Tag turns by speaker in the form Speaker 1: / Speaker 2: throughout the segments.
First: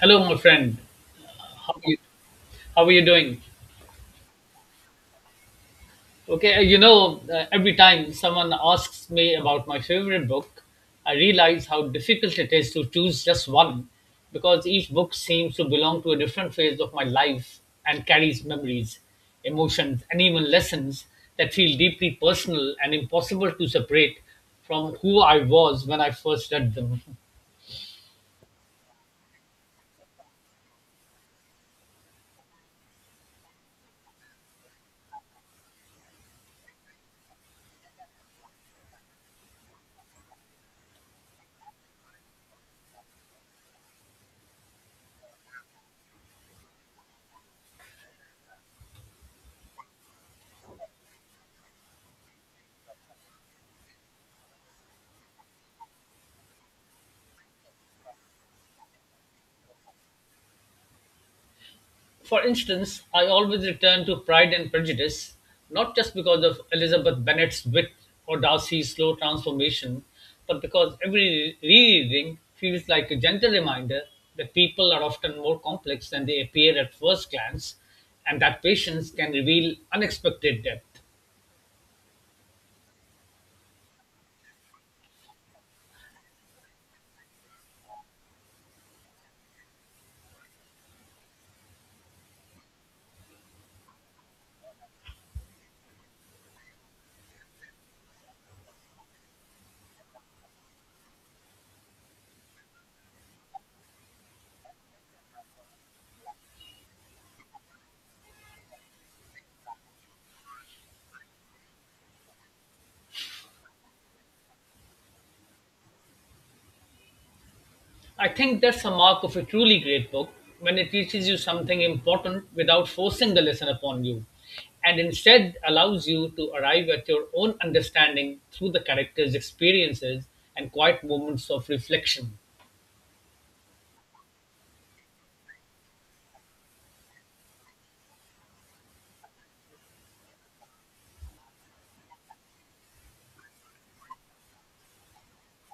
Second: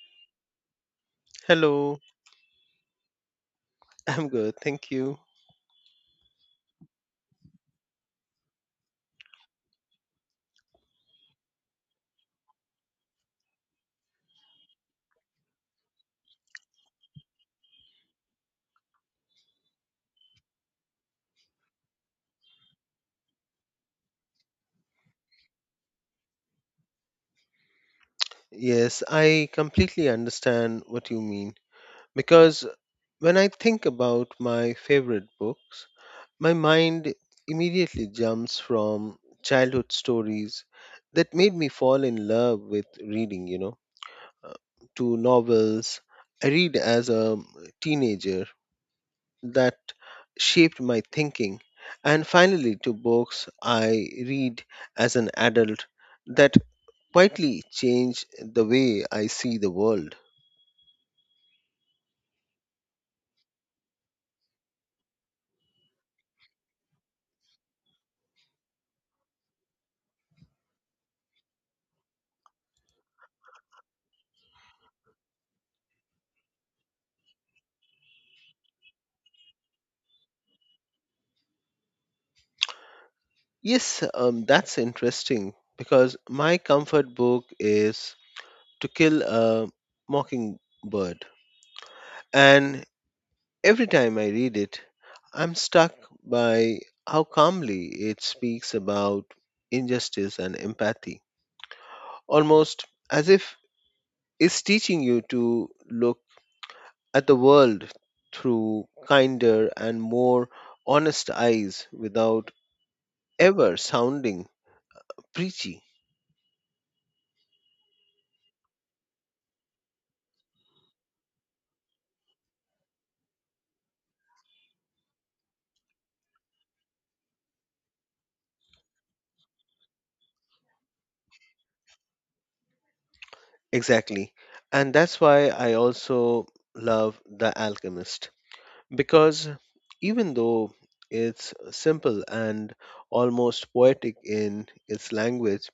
Speaker 1: Hello, my friend. How are you,
Speaker 2: Hello,
Speaker 1: how are you doing?
Speaker 2: I'm good, thank you.
Speaker 1: Okay, every time someone asks me about my favorite book, I realize how difficult it is to choose just one because each book seems to belong to a different phase of my life and carries memories, emotions, and even lessons that feel deeply personal and impossible to separate from who I was when I first read them.
Speaker 2: Yes, I completely understand what you mean because when I think about my favorite books, my mind immediately jumps from childhood stories that made me fall in love with reading, uh, to novels I read as a teenager that shaped my thinking, and finally to books I read as an adult that quietly changed the way I see the world.
Speaker 1: For instance, I always return to Pride and Prejudice, not just because of Elizabeth Bennet's wit or Darcy's slow transformation, but because every rereading feels like a gentle reminder that people are often more complex than they appear at first glance, and that patience can reveal unexpected depth.
Speaker 2: Yes, that's interesting because my comfort book is To Kill a Mockingbird. And every time I read it, I'm struck by how calmly it speaks about injustice and empathy, almost as if it's teaching you to look at the world through kinder and more honest eyes without ever sounding preachy.
Speaker 1: I think that's a mark of a truly great book when it teaches you something important without forcing the lesson upon you and instead allows you to arrive at your own understanding through the characters' experiences and quiet moments of reflection.
Speaker 2: Exactly. And that's why I also love the alchemist because, even though it's simple and almost poetic in its language,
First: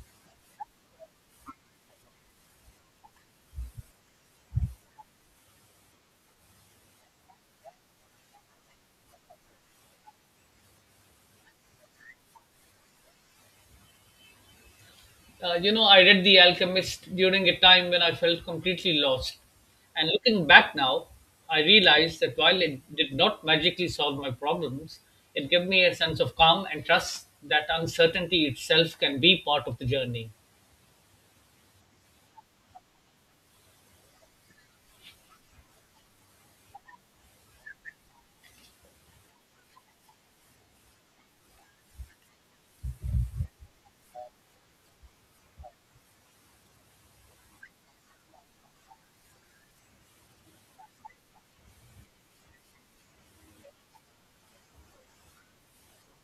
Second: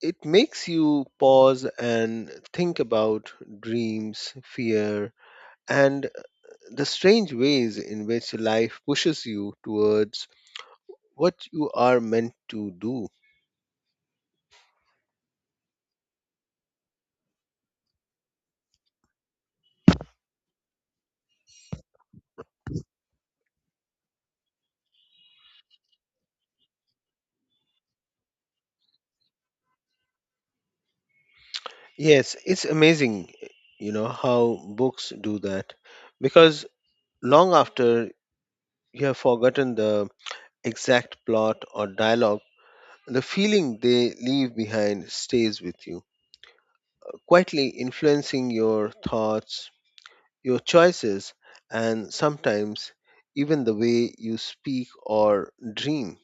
Speaker 2: it makes you pause and think about dreams, fear, and the strange ways in which life pushes you towards what you are meant to do.
Speaker 1: I read The Alchemist during a time when I felt completely lost. And looking back now, I realized that while it did not magically solve my problems, it gave me a sense of calm and trust that uncertainty itself can be part of the journey.
Speaker 2: Yes, it's amazing. You know how books do that, because long after you have forgotten the exact plot or dialogue, the feeling they leave behind stays with you, quietly influencing your thoughts, your choices, and sometimes even the way you speak or dream.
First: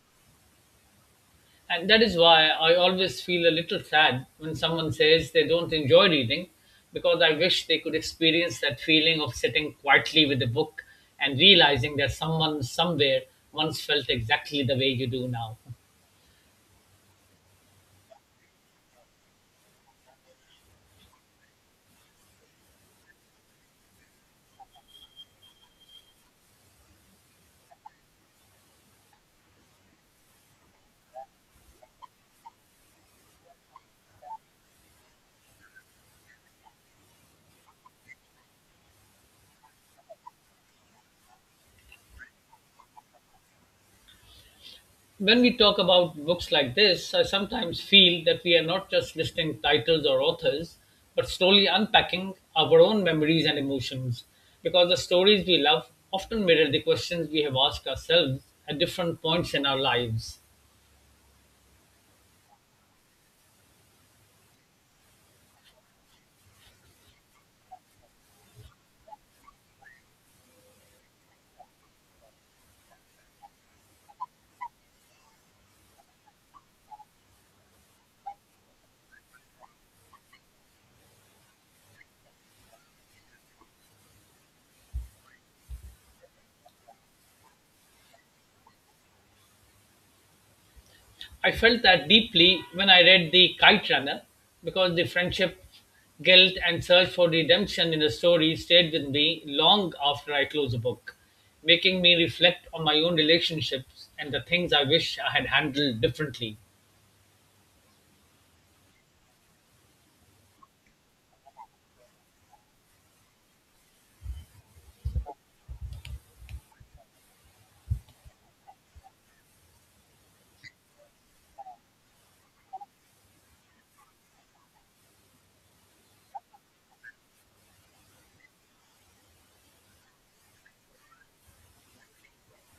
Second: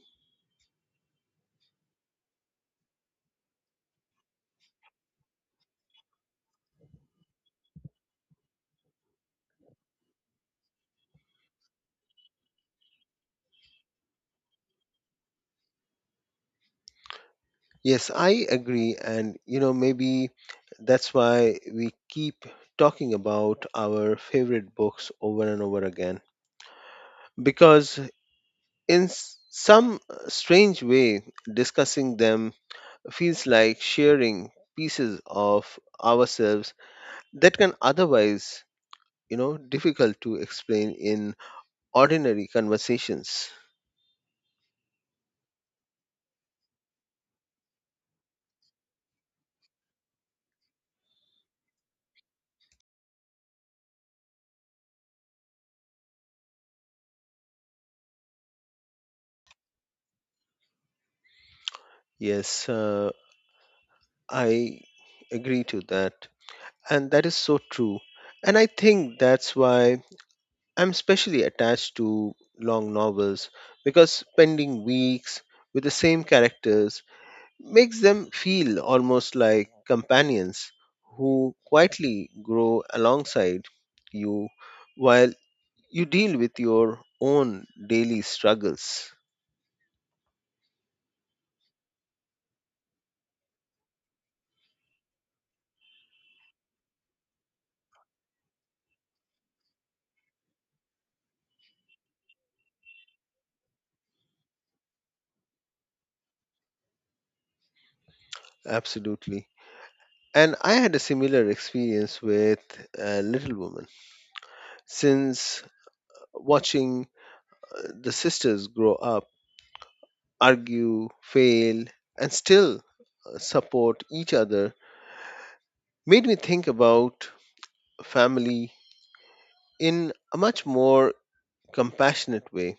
Speaker 1: And that is why I always feel a little sad when someone says they don't enjoy reading, because I wish they could experience that feeling of sitting quietly with a book and realizing that someone somewhere once felt exactly the way you do now.
Speaker 2: Yes, I agree. And maybe that's why we keep talking about our favorite books over and over again because in some strange way discussing them feels like sharing pieces of ourselves that can otherwise difficult to explain in ordinary conversations.
Speaker 1: When we talk about books like this, I sometimes feel that we are not just listing titles or authors, but slowly unpacking our own memories and emotions, because the stories we love often mirror the questions we have asked ourselves at different points in our lives.
Speaker 2: Yes, I agree to that. And that is so true. And I think that's why I'm especially attached to long novels because spending weeks with the same characters makes them feel almost like companions who quietly grow alongside you while you deal with your own daily struggles.
Speaker 1: I felt that deeply when I read The Kite Runner because the friendship, guilt, and search for redemption in the story stayed with me long after I closed the book, making me reflect on my own relationships and the things I wish I had handled differently.
Speaker 2: Absolutely. And I had a similar experience with a little woman since watching the sisters grow up, argue, fail, and still support each other, made me think about family in a much more compassionate way,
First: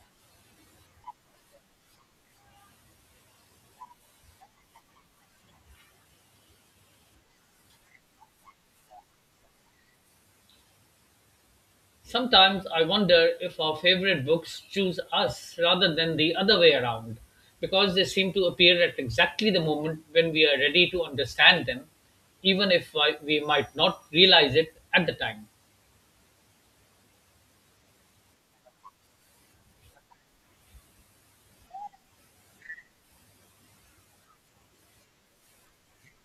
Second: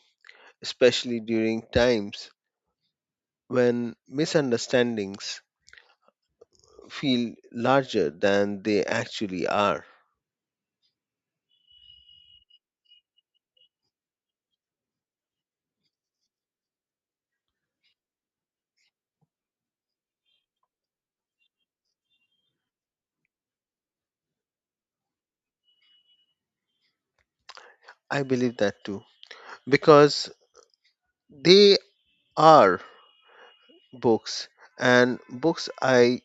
Speaker 2: especially during times when misunderstandings feel larger than they actually are.
Speaker 1: Sometimes I wonder if our favorite books choose us rather than the other way around because they seem to appear at exactly the moment when we are ready to understand them, even if we might not realize it at the time.
Speaker 2: I believe that too, because they are books, and books I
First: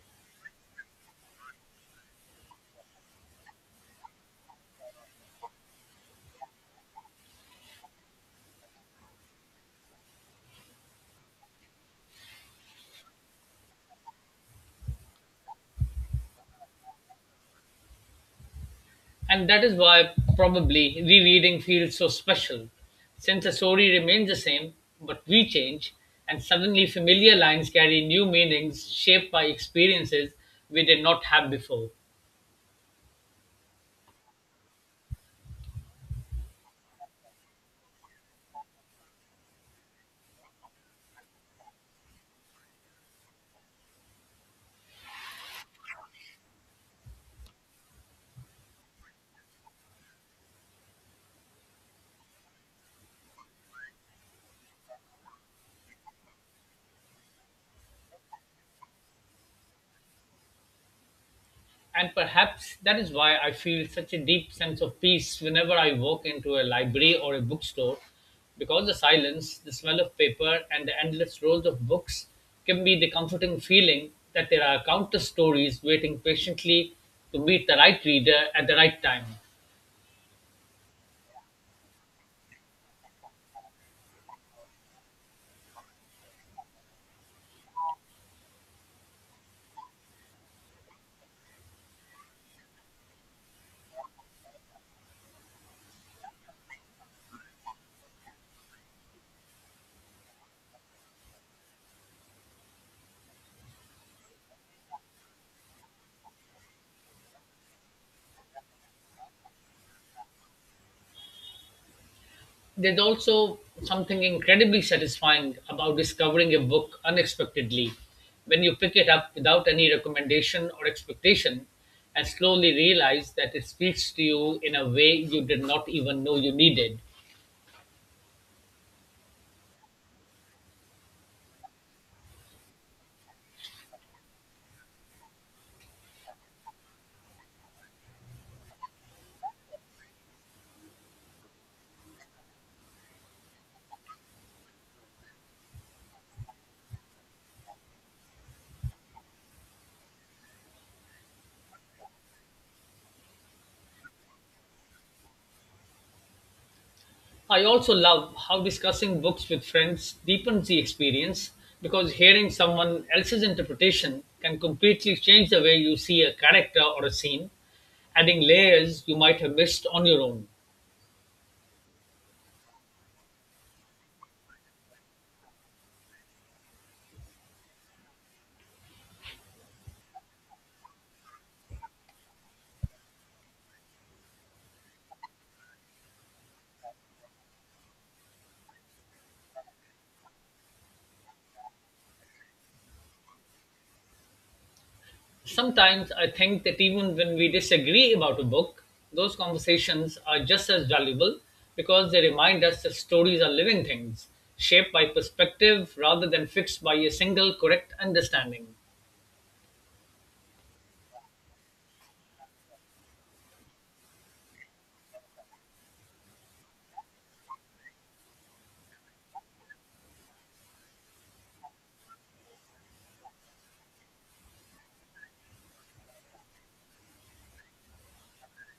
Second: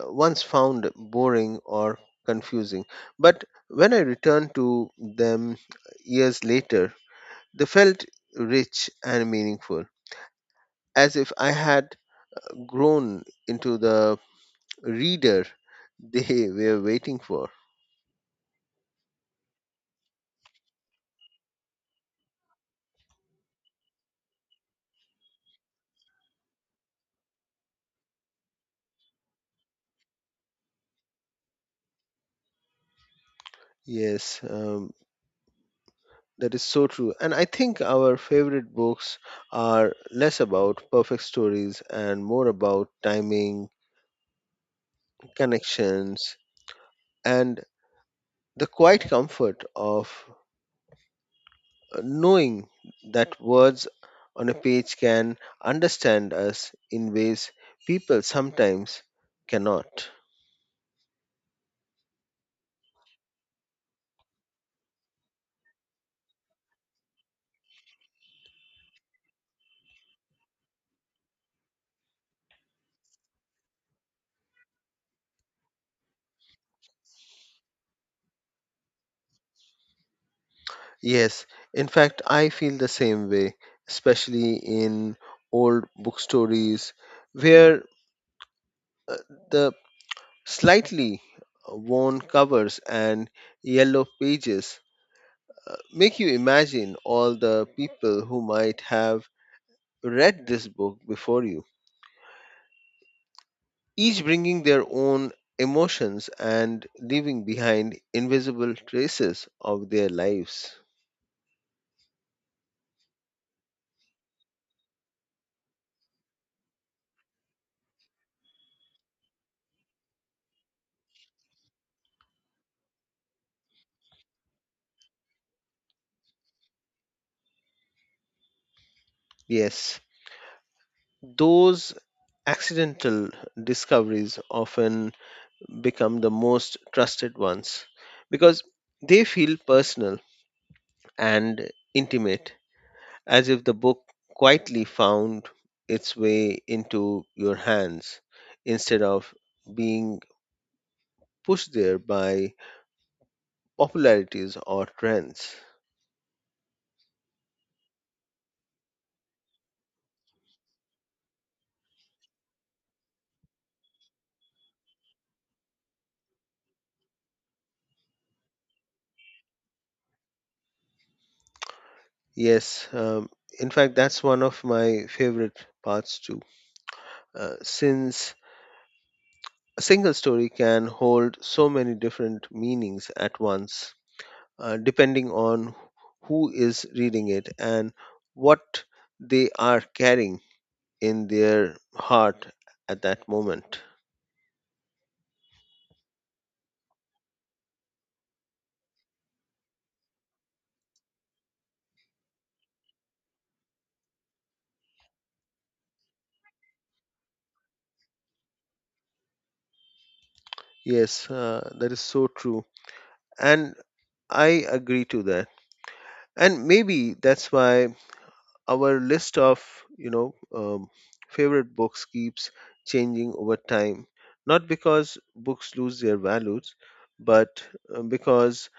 Speaker 2: once found boring or confusing. But when I returned to them years later, they felt rich and meaningful, as if I had grown into the reader they were waiting for.
Speaker 1: And that is why, probably, rereading feels so special, since the story remains the same, but we change, and suddenly familiar lines carry new meanings shaped by experiences we did not have before.
Speaker 2: Yes, that is so true. And I think our favorite books are less about perfect stories and more about timing, connections, and the quiet comfort of knowing that words on a page can understand us in ways people sometimes cannot.
Speaker 1: And perhaps that is why I feel such a deep sense of peace whenever I walk into a library or a bookstore, because the silence, the smell of paper, and the endless rows of books give me the comforting feeling that there are countless stories waiting patiently to meet the right reader at the right time.
Speaker 2: Yes, in fact, I feel the same way, especially in old book stories where uh, the slightly worn covers and yellow pages make you imagine all the people who might have read this book before you, each bringing their own emotions and leaving behind invisible traces of their lives.
Speaker 1: There's also something incredibly satisfying about discovering a book unexpectedly when you pick it up without any recommendation or expectation and slowly realize that it speaks to you in a way you did not even know you needed.
Speaker 2: Yes, those accidental discoveries often become the most trusted ones because they feel personal and intimate, as if the book quietly found its way into your hands instead of being pushed there by popularities or trends.
Speaker 1: I also love how discussing books with friends deepens the experience because hearing someone else's interpretation can completely change the way you see a character or a scene, adding layers you might have missed on your own.
Speaker 2: Yes, in fact, that's one of my favorite parts too, since a single story can hold so many different meanings at once, depending on who is reading it and what they are carrying in their heart at that moment.
Speaker 1: Sometimes I think that even when we disagree about a book, those conversations are just as valuable because they remind us that stories are living things, shaped by perspective rather than fixed by a single correct understanding.
Speaker 2: Yes, that is so true. And I agree to that. And maybe that's why our list of, you know, um, favorite books keeps changing over time. Not because books lose their values, but because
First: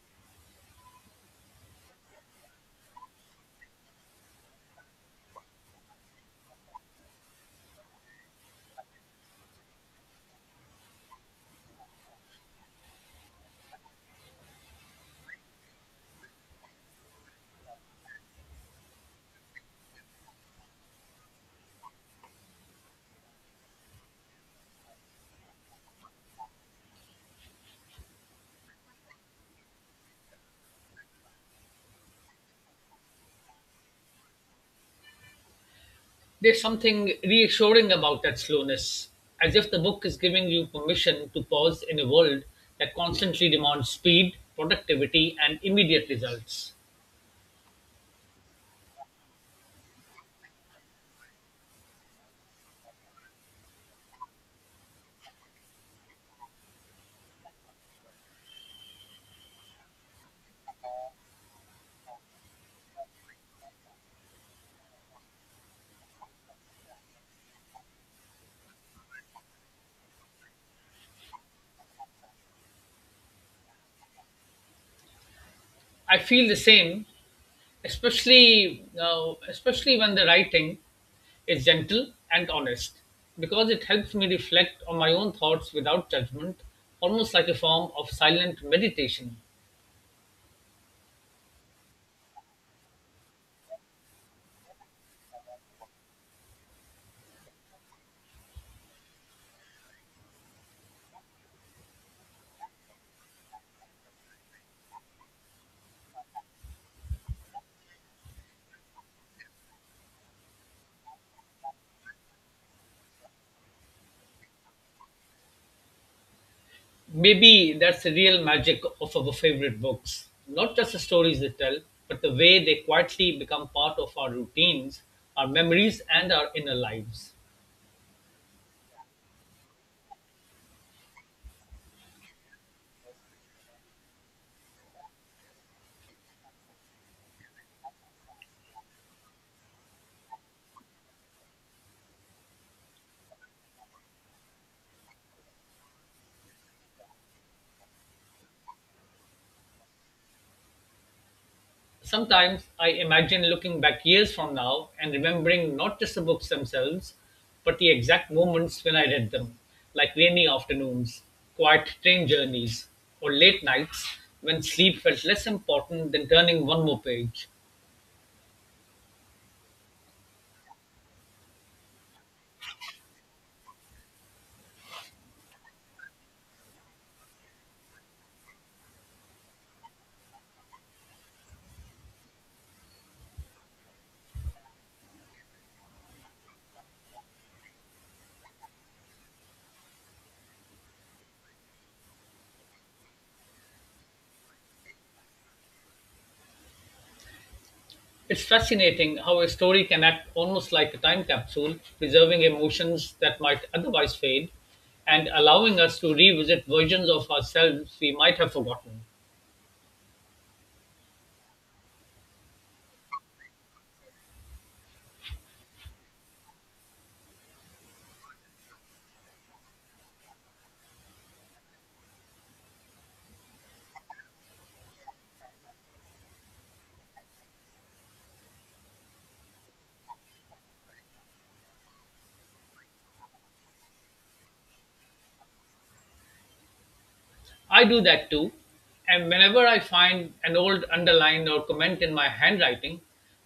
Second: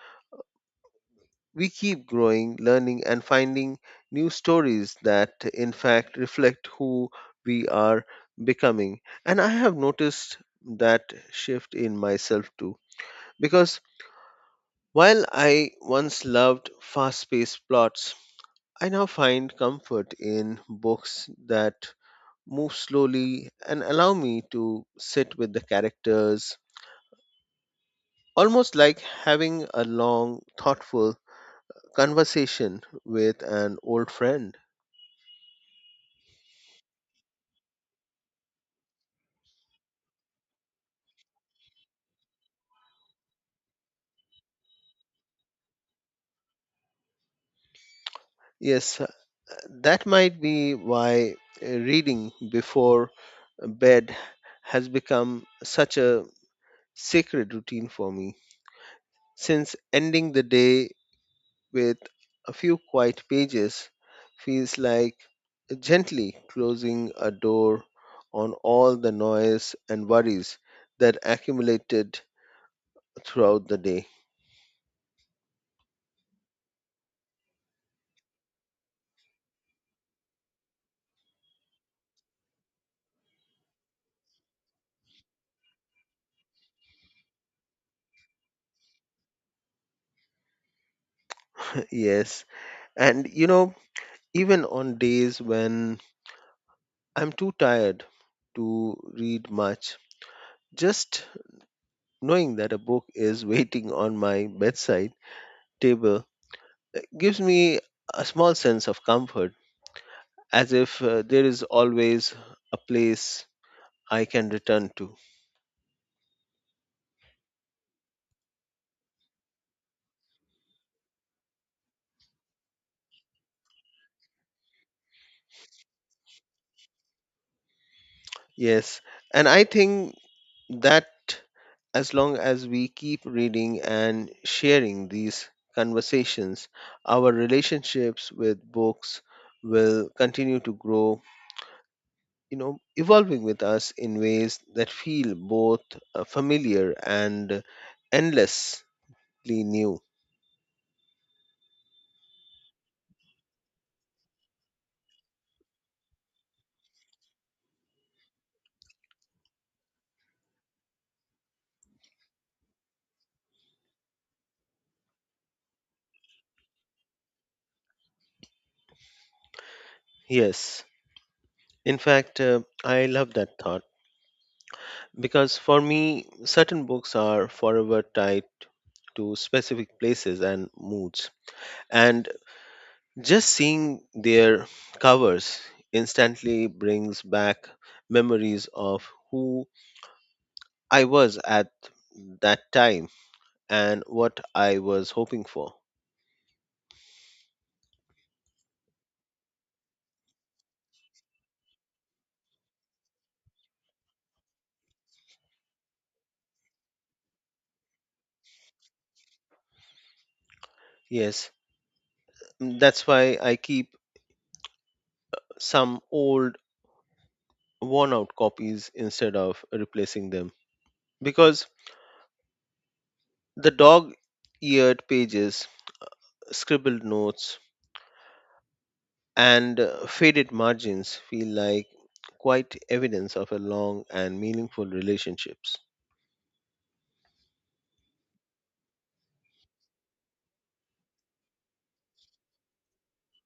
Speaker 2: we keep growing, learning, and finding new stories that, in fact, reflect who we are becoming. And I have noticed that shift in myself too, because while I once loved fast paced plots, I now find comfort in books that move slowly and allow me to sit with the characters, almost like having a long, thoughtful conversation with an old friend.
Speaker 1: There's something reassuring about that slowness, as if the book is giving you permission to pause in a world that constantly demands speed, productivity, and immediate results.
Speaker 2: Yes, that might be why reading before bed has become such a sacred routine for me. Since ending the day with a few quiet pages feels like gently closing a door on all the noise and worries that accumulated throughout the day.
Speaker 1: I feel the same especially when the writing is gentle and honest because it helps me reflect on my own thoughts without judgment, almost like a form of silent meditation.
Speaker 2: Yes, and even on days when I'm too tired to read much, just knowing that a book is waiting on my bedside table gives me a small sense of comfort, as if there is always a place I can return to.
Speaker 1: Maybe that's the real magic of our favorite books, not just the stories they tell, but the way they quietly become part of our routines, our memories, and our inner lives.
Speaker 2: Yes. And I think that as long as we keep reading and sharing these conversations, our relationships with books will continue to grow, evolving with us in ways that feel both familiar and endlessly new.
Speaker 1: Sometimes I imagine looking back years from now and remembering not just the books themselves, but the exact moments when I read them, like rainy afternoons, quiet train journeys, or late nights when sleep felt less important than turning one more page.
Speaker 2: Yes. In fact, I love that thought because for me, certain books are forever tied to specific places and moods. And just seeing their covers instantly brings back memories of who I was at that time and what I was hoping for.
Speaker 1: It's fascinating how a story can act almost like a time capsule, preserving emotions that might otherwise fade and allowing us to revisit versions of ourselves we might have forgotten.
Speaker 2: Yes, that's why I keep some old, worn out copies instead of replacing them because the dog eared pages, scribbled notes, and faded margins feel like quite evidence of a long and meaningful relationships.
Speaker 1: I do that too. And whenever I find an old underline or comment in my handwriting,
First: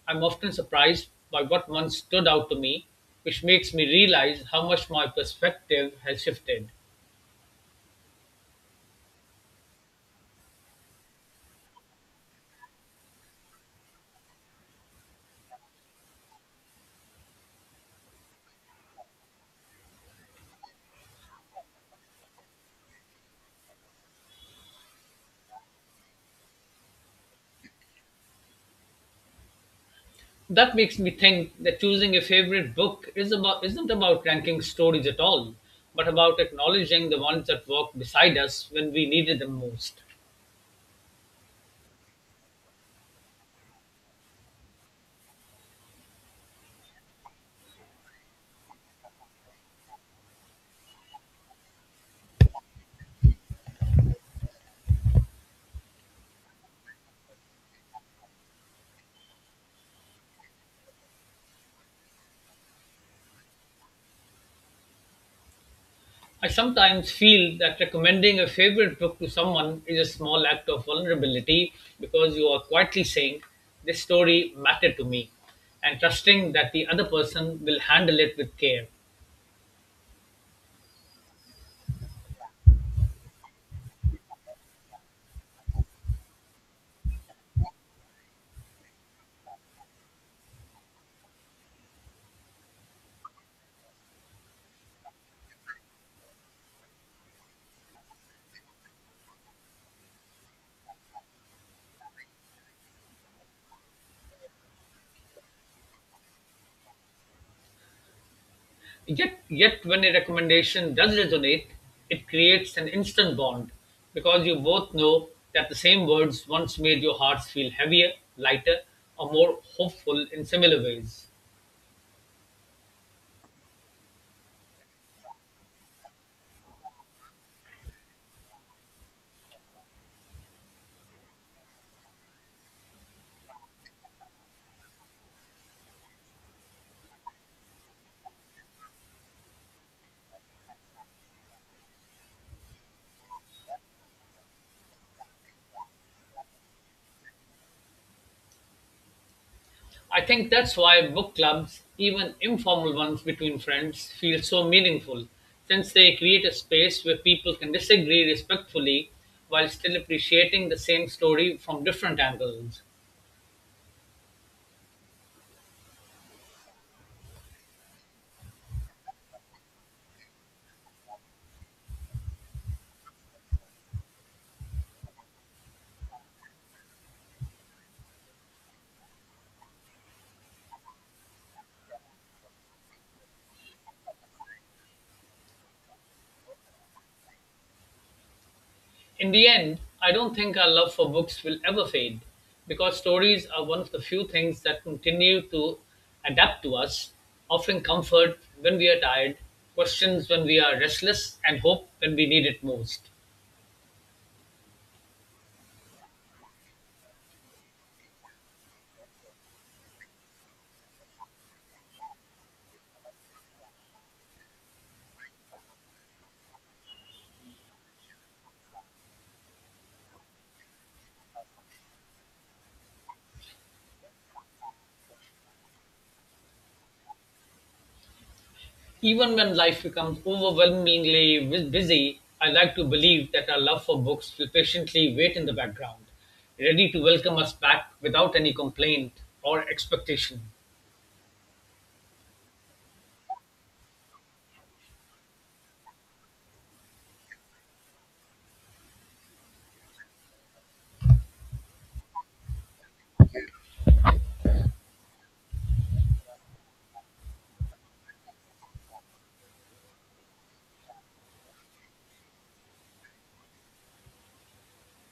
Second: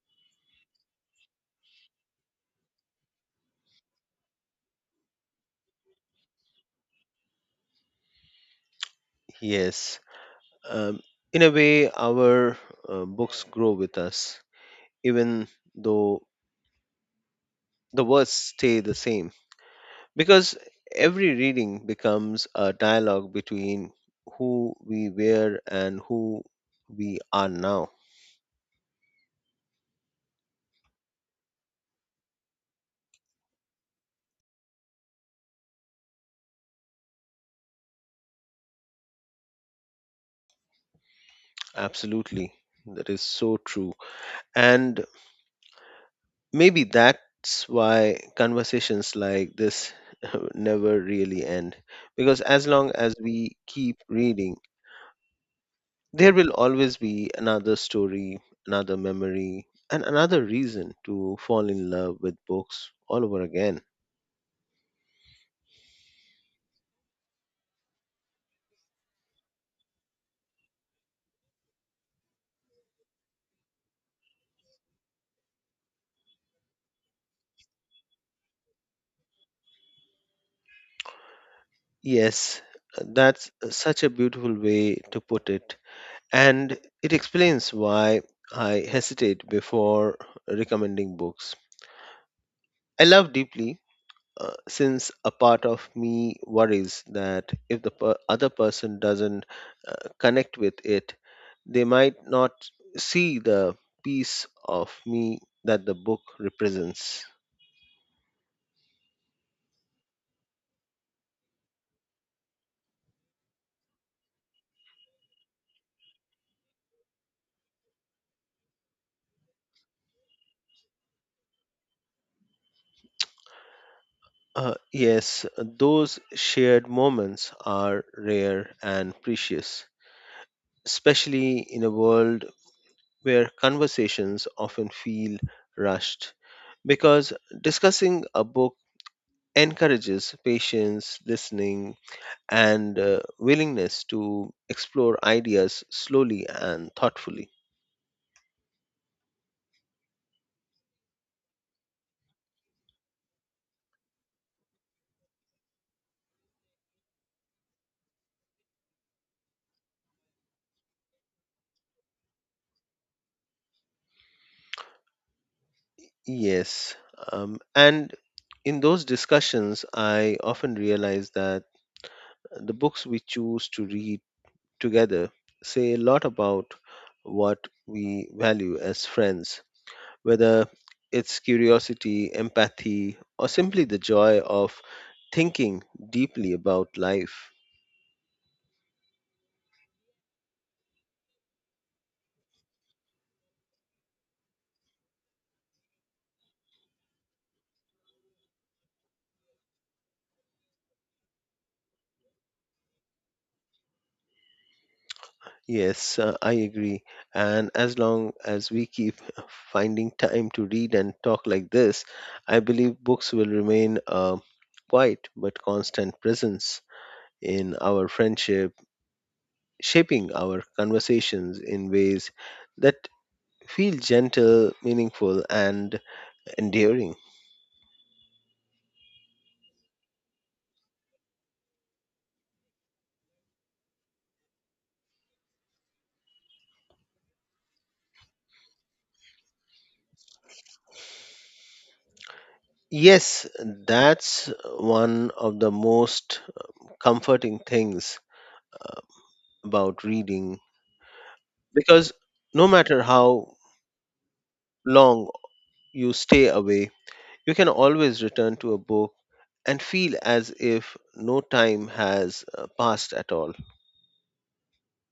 Speaker 1: I'm often surprised by what once stood out to me, which makes me realize how much my perspective has shifted.
Speaker 2: Yes, um, in a way our books grow with us, even though the words stay the same, because every reading becomes a dialogue between who we were and who we are now.
Speaker 1: That makes me think that choosing a favorite book is about, isn't about ranking stories at all, but about acknowledging the ones that walked beside us when we needed them most.
Speaker 2: Absolutely. That is so true. And maybe that's why conversations like this never really end. Because as long as we keep reading, there will always be another story, another memory, and another reason to fall in love with books all over again.
Speaker 1: I sometimes feel that recommending a favorite book to someone is a small act of vulnerability because you are quietly saying, "This story mattered to me," and trusting that the other person will handle it with care.
Speaker 2: Yes, that's such a beautiful way to put it. And it explains why I hesitate before recommending books I love deeply, since a part of me worries that if the other person doesn't uh, connect with it, they might not see the piece of me that the book represents.
Speaker 1: Yet, yet when a recommendation does resonate, it creates an instant bond because you both know that the same words once made your hearts feel heavier, lighter, or more hopeful in similar ways.
Speaker 2: Yes, those shared moments are rare and precious, especially in a world where conversations often feel rushed. Because discussing a book encourages patience, listening, and willingness to explore ideas slowly and thoughtfully.
Speaker 1: I think that's why book clubs, even informal ones between friends, feel so meaningful, since they create a space where people can disagree respectfully while still appreciating the same story from different angles.
Speaker 2: Yes. And in those discussions, I often realize that the books we choose to read together say a lot about what we value as friends, whether it's curiosity, empathy, or simply the joy of thinking deeply about life.
Speaker 1: In the end, I don't think our love for books will ever fade, because stories are one of the few things that continue to adapt to us, offering comfort when we are tired, questions when we are restless, and hope when we need it most.
Speaker 2: Yes, I agree. And as long as we keep finding time to read and talk like this, I believe books will remain a quiet but constant presence in our friendship, shaping our conversations in ways that feel gentle, meaningful, and endearing.
Speaker 1: Even when life becomes overwhelmingly busy, I like to believe that our love for books will patiently wait in the background, ready to welcome us back without any complaint or expectation.
Speaker 2: Yes, that's one of the most comforting things about reading because no matter how long you stay away, you can always return to a book and feel as if no time has passed at all.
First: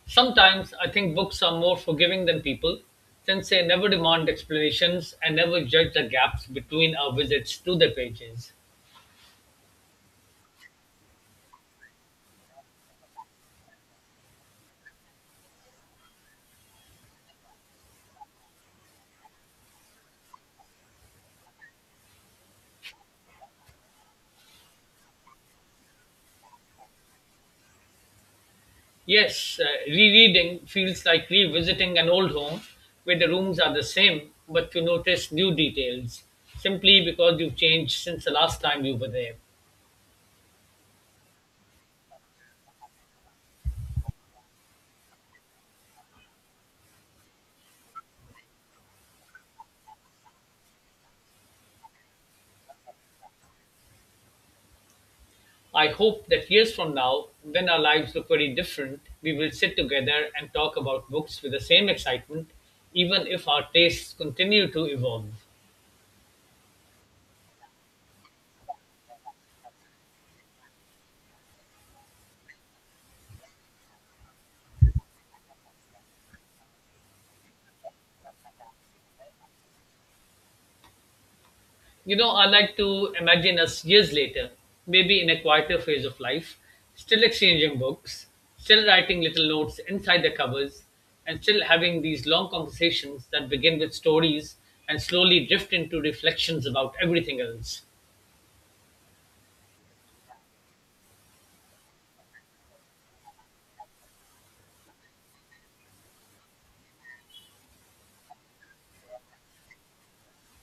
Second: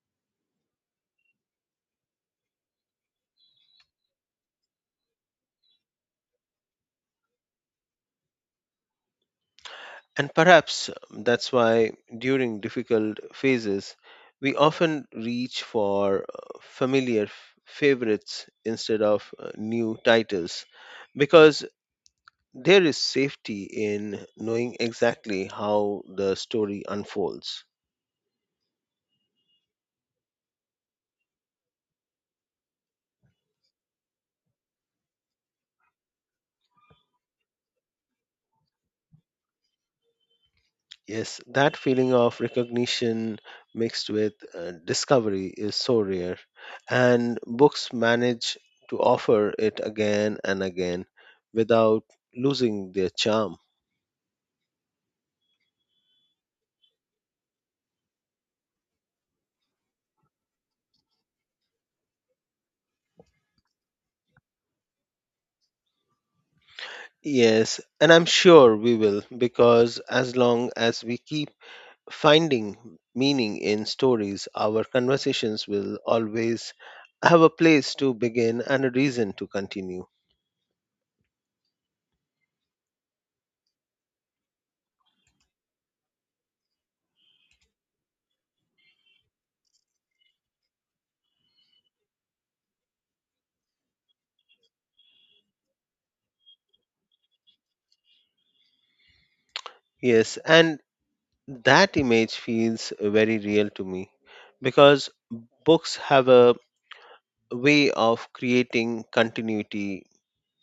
Speaker 1: Sometimes I think books are more forgiving than people, since they never demand explanations and never judge the gaps between our visits to their pages.
Speaker 2: And perhaps that's why during difficult phases, we often reach for familiar favorites instead of new titles, because there is safety in knowing exactly how the story unfolds.
Speaker 1: Yes, rereading feels like revisiting an old home where the rooms are the same, but you notice new details simply because you've changed since the last time you were there.
Speaker 2: Yes, that feeling of recognition mixed with discovery is so rare, and books manage to offer it again and again without losing their charm.
Speaker 1: I hope that years from now, when our lives look very different, we will sit together and talk about books with the same excitement, even if our tastes continue to evolve.
Speaker 2: Yes, and I'm sure we will, because as long as we keep finding meaning in stories, our conversations will always have a place to begin and a reason to continue.
Speaker 1: You know, I like to imagine us years later, maybe in a quieter phase of life, still exchanging books, still writing little notes inside the covers, and still having these long conversations that begin with stories and slowly drift into reflections about everything else.
Speaker 2: Yes, and that image feels very real to me because books have a way of creating continuity,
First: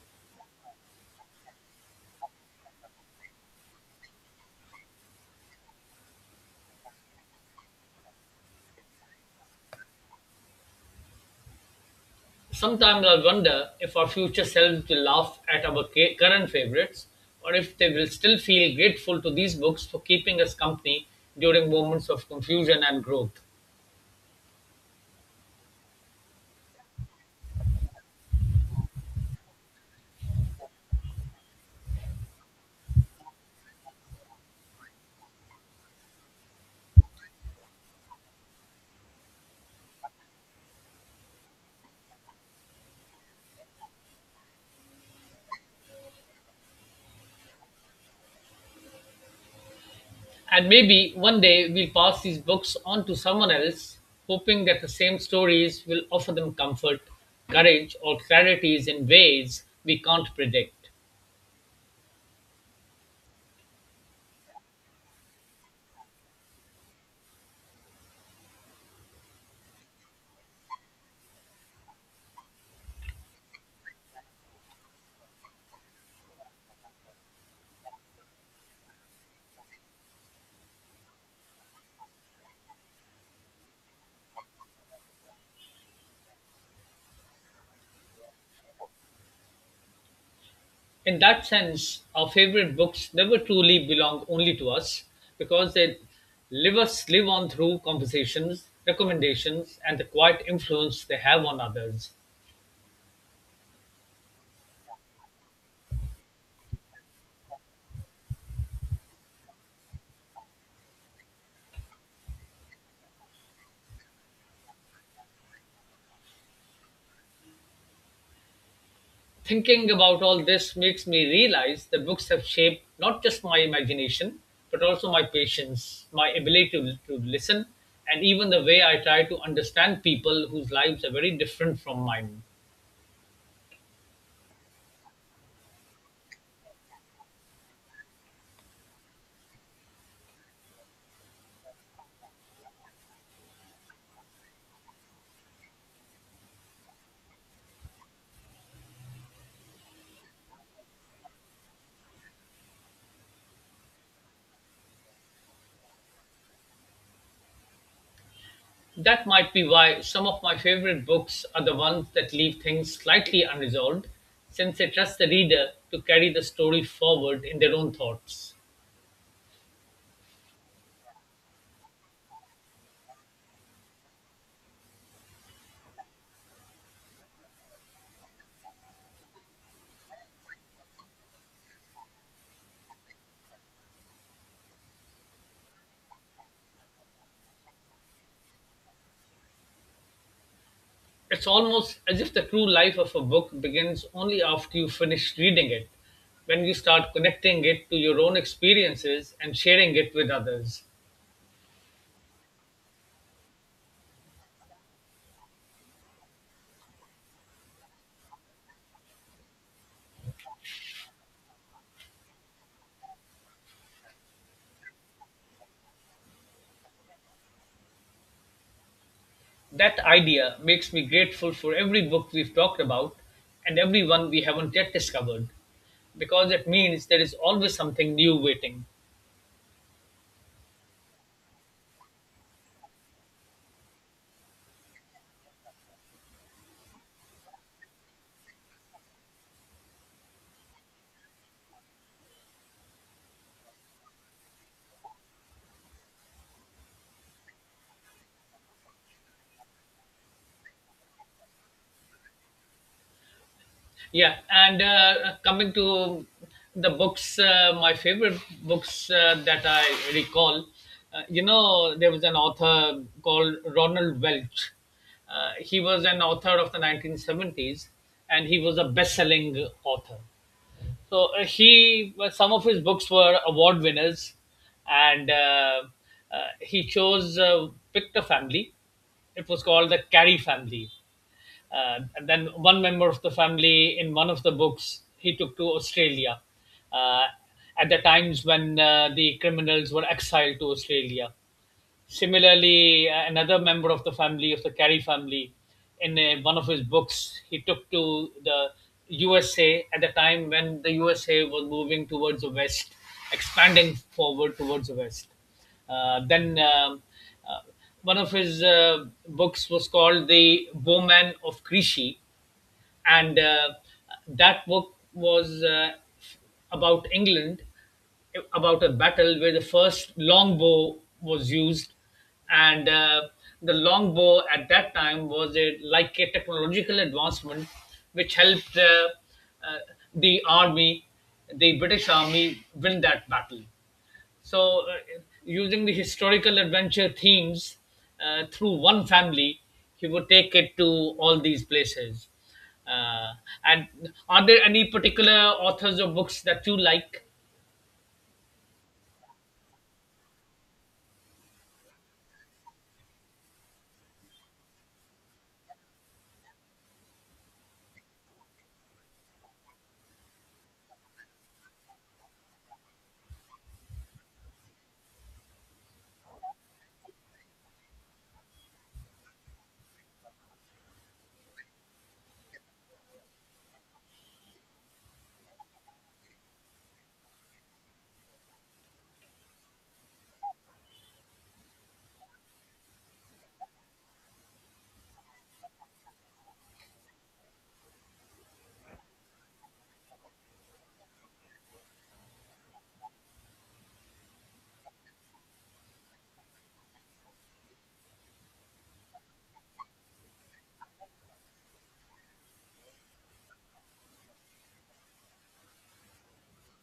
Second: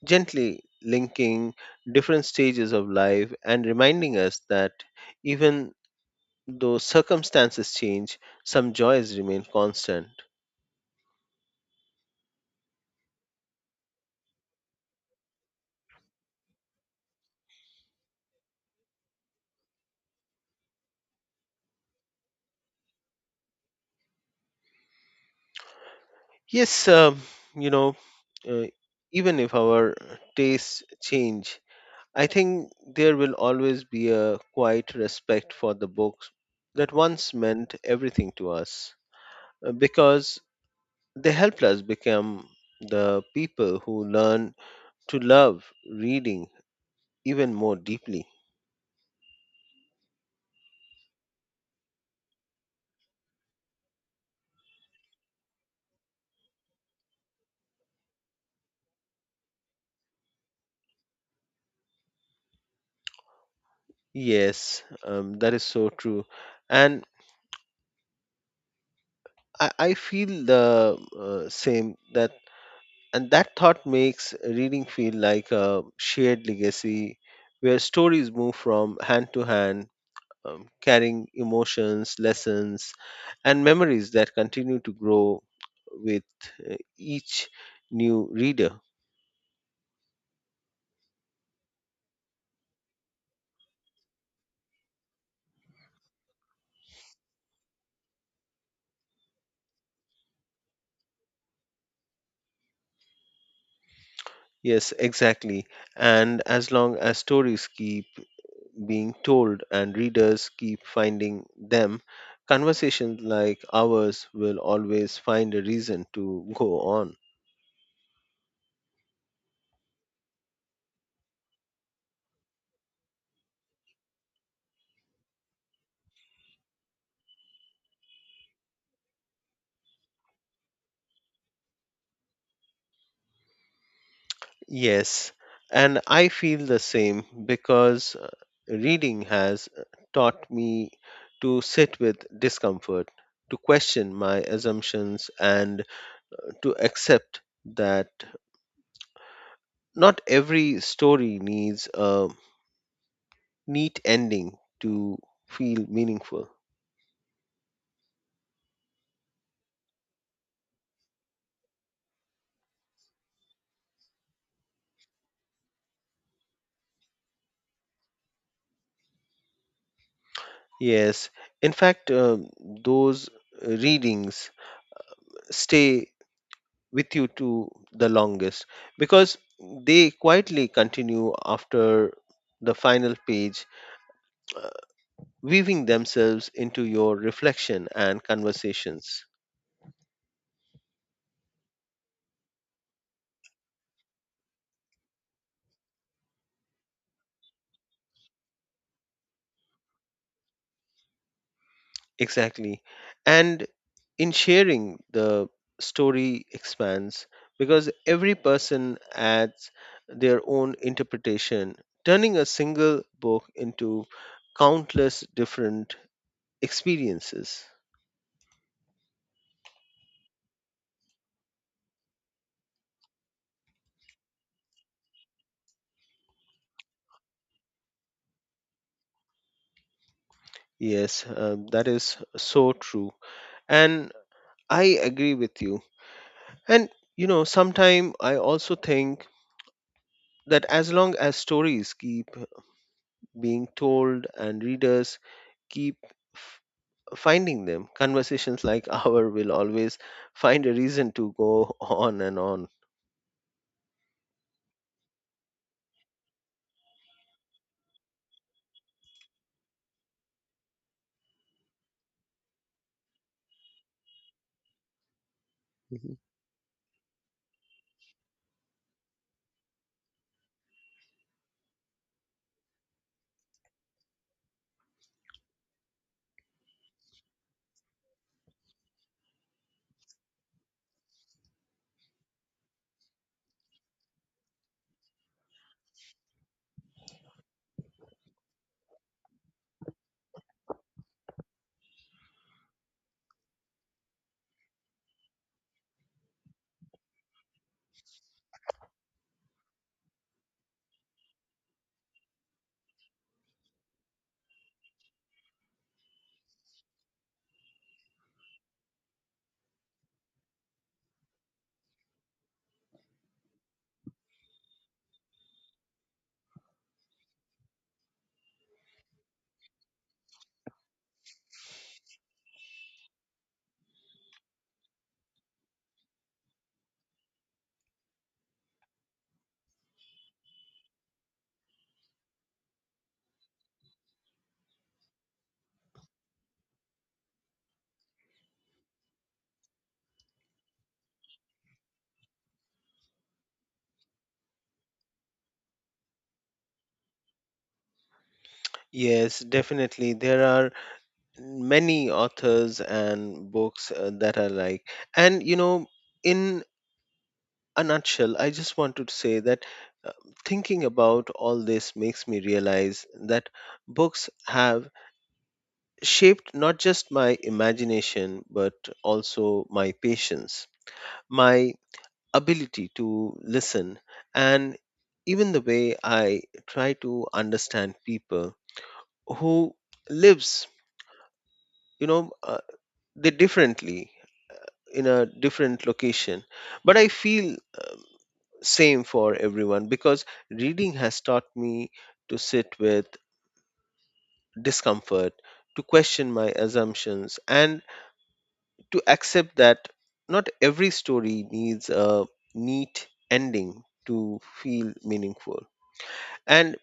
Speaker 2: gently linking different stages of life and reminding us that even though circumstances change, some joys remain constant.
Speaker 1: Sometimes I wonder if our future selves will laugh at our current favorites or if they will still feel grateful to these books for keeping us company during moments of confusion and growth.
Speaker 2: Yes, you know, uh, even if our tastes change, I think there will always be a quiet respect for the books that once meant everything to us, because they helped us become the people who learn to love reading even more deeply.
Speaker 1: And maybe one day we'll pass these books on to someone else, hoping that the same stories will offer them comfort, courage, or clarities in ways we can't predict.
Speaker 2: Yes, that is so true. And I feel the same that, and that thought makes reading feel like a shared legacy where stories move from hand to hand, carrying emotions, lessons, and memories that continue to grow with each new reader.
Speaker 1: In that sense, our favorite books never truly belong only to us because they live us live on through conversations, recommendations, and the quiet influence they have on others.
Speaker 2: Yes, exactly. And as long as stories keep being told and readers keep finding them, conversations like ours will always find a reason to go on.
Speaker 1: Thinking about all this makes me realize that books have shaped not just my imagination, but also my patience, my ability to listen, and even the way I try to understand people whose lives are very different from mine.
Speaker 2: Yes, and I feel the same because reading has taught me to sit with discomfort, to question my assumptions, and to accept that not every story needs a neat ending to feel meaningful.
Speaker 1: That might be why some of my favorite books are the ones that leave things slightly unresolved, since they trust the reader to carry the story forward in their own thoughts.
Speaker 2: Yes, in fact, those readings stay with you to the longest because they quietly continue after the final page, uh, weaving themselves into your reflection and conversations.
Speaker 1: It's almost as if the true life of a book begins only after you finish reading it, when you start connecting it to your own experiences and sharing it with others.
Speaker 2: Exactly. And in sharing, the story expands because every person adds their own interpretation, turning a single book into countless different experiences.
Speaker 1: That idea makes me grateful for every book we've talked about and every one we haven't yet discovered, because it means there is always something new waiting.
Speaker 2: Yes, that is so true. And I agree with you. And sometime I also think that as long as stories keep being told and readers keep f- finding them, conversations like our will always find a reason to go on and on.
Speaker 1: Yeah, and coming to the books, my favorite books that I recall, there was an author called Ronald Welch. He was
Speaker 2: Mhm.
Speaker 1: an author of the 1970s, and he was a best selling author. So he, some of his books were award winners, and he chose picked a family. It was called the Carey family, and then one member of the family in one of the books he took to Australia Uh, at the times when the criminals were exiled to Australia. Similarly, another member of the family, of the Carey family, in one of his books, he took to the USA at the time when the USA was moving towards the West, expanding forward towards the West. Then uh, one of his books was called The Bowman of Krishi, and that book was about England, about a battle where the first longbow was used, and the longbow at that time was a like a technological advancement which helped uh, the army, the British army, win that battle. So, using the historical adventure themes through one family, he would take it to all these places. Uh, and are there any particular authors or books that you like?
Speaker 2: Yes, definitely. There are many authors and books that are like, and in a nutshell, I just wanted to say that uh, thinking about all this makes me realize that books have shaped not just my imagination, but also my patience, my ability to listen, and even the way I try to understand people who lives, you know, uh, they differently in a different location. But I feel same for everyone because reading has taught me to sit with discomfort, to question my assumptions, and to accept that not every story needs a neat ending to feel meaningful. And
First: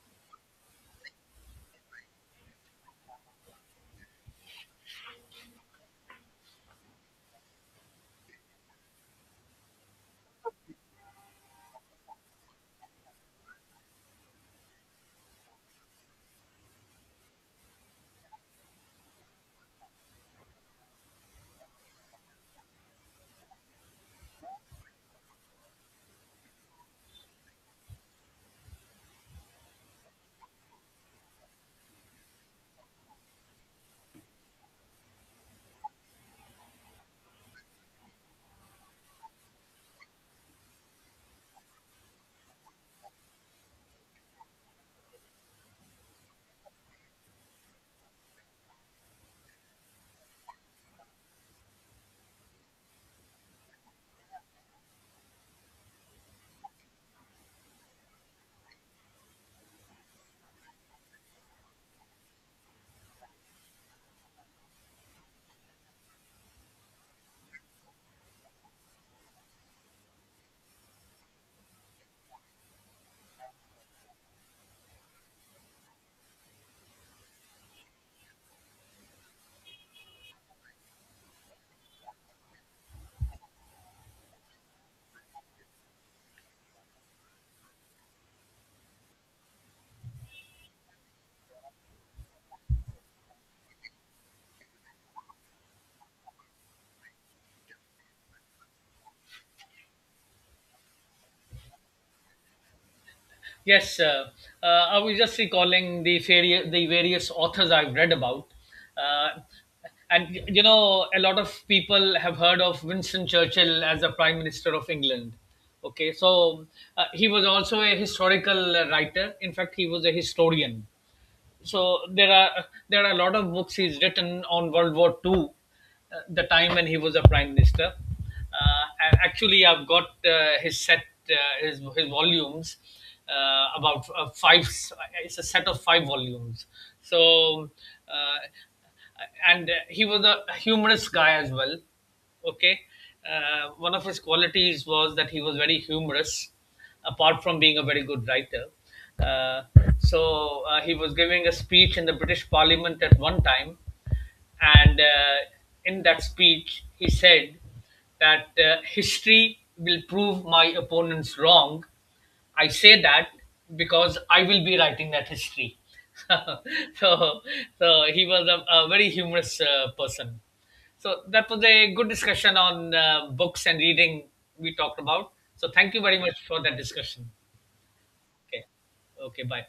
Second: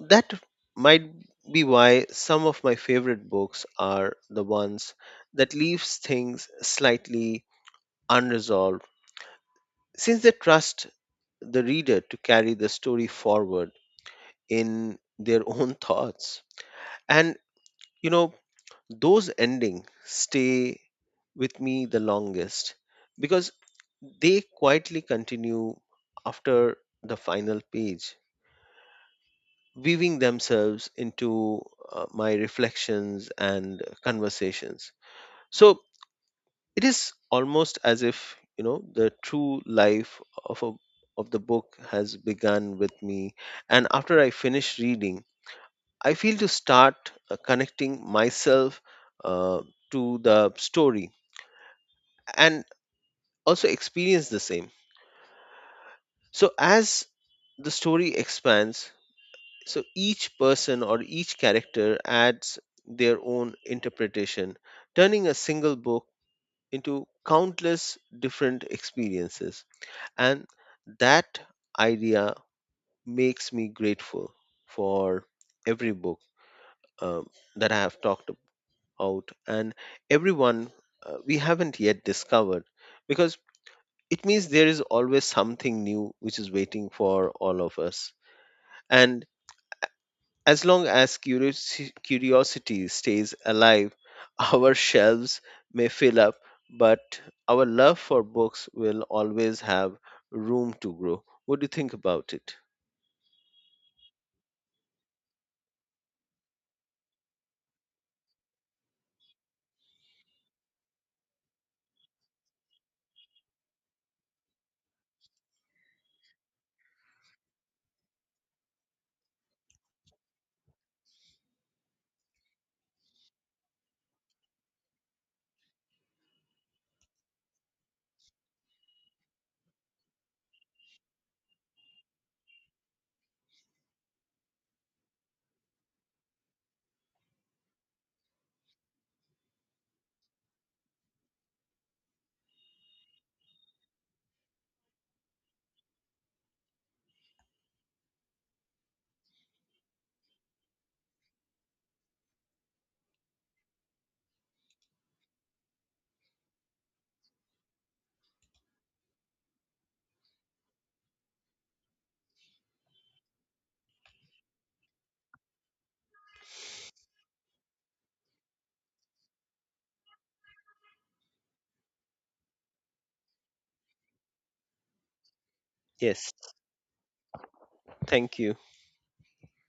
Speaker 2: that might be why some of my favorite books are the ones that leaves things slightly unresolved, since they trust the reader to carry the story forward in their own thoughts. And, you know, those endings stay with me the longest because they quietly continue after the final page, weaving themselves into my reflections and conversations. So it is almost as if the true life of a of the book has begun with me, and after I finish reading I feel to start connecting myself uh, to the story and also experience the same. So, as the story expands, so each person or each character adds their own interpretation, turning a single book into countless different experiences. And that idea makes me grateful for every book um, that I have talked about, out, and everyone we haven't yet discovered, because it means there is always something new which is waiting for all of us. And as long as curiosity stays alive, our shelves may fill up, but our love for books will always have room to grow. What do you think about it?
Speaker 1: Yes, I was just recalling the various authors I've read about, uh, and a lot of people have heard of Winston Churchill as the Prime Minister of England. Okay, so he was also a historical writer. In fact, he was a historian, so there are a lot of books he's written on World War II, the time when he was a prime minister. And actually, I've got his set, uh, his volumes, about five. It's a set of five volumes. So, uh, and he was a humorous guy as well. Okay. One of his qualities was that he was very humorous, apart from being a very good writer. Uh, so he was giving a speech in the British Parliament at one time, and in that speech, he said that history will prove my opponents wrong. I say that because I will be writing that history. So, so he was a very humorous person. So that was a good discussion on books and reading we talked about. So thank you very
Speaker 2: Yes,
Speaker 1: much for that discussion.
Speaker 2: thank you.
Speaker 1: Okay. Okay. Bye.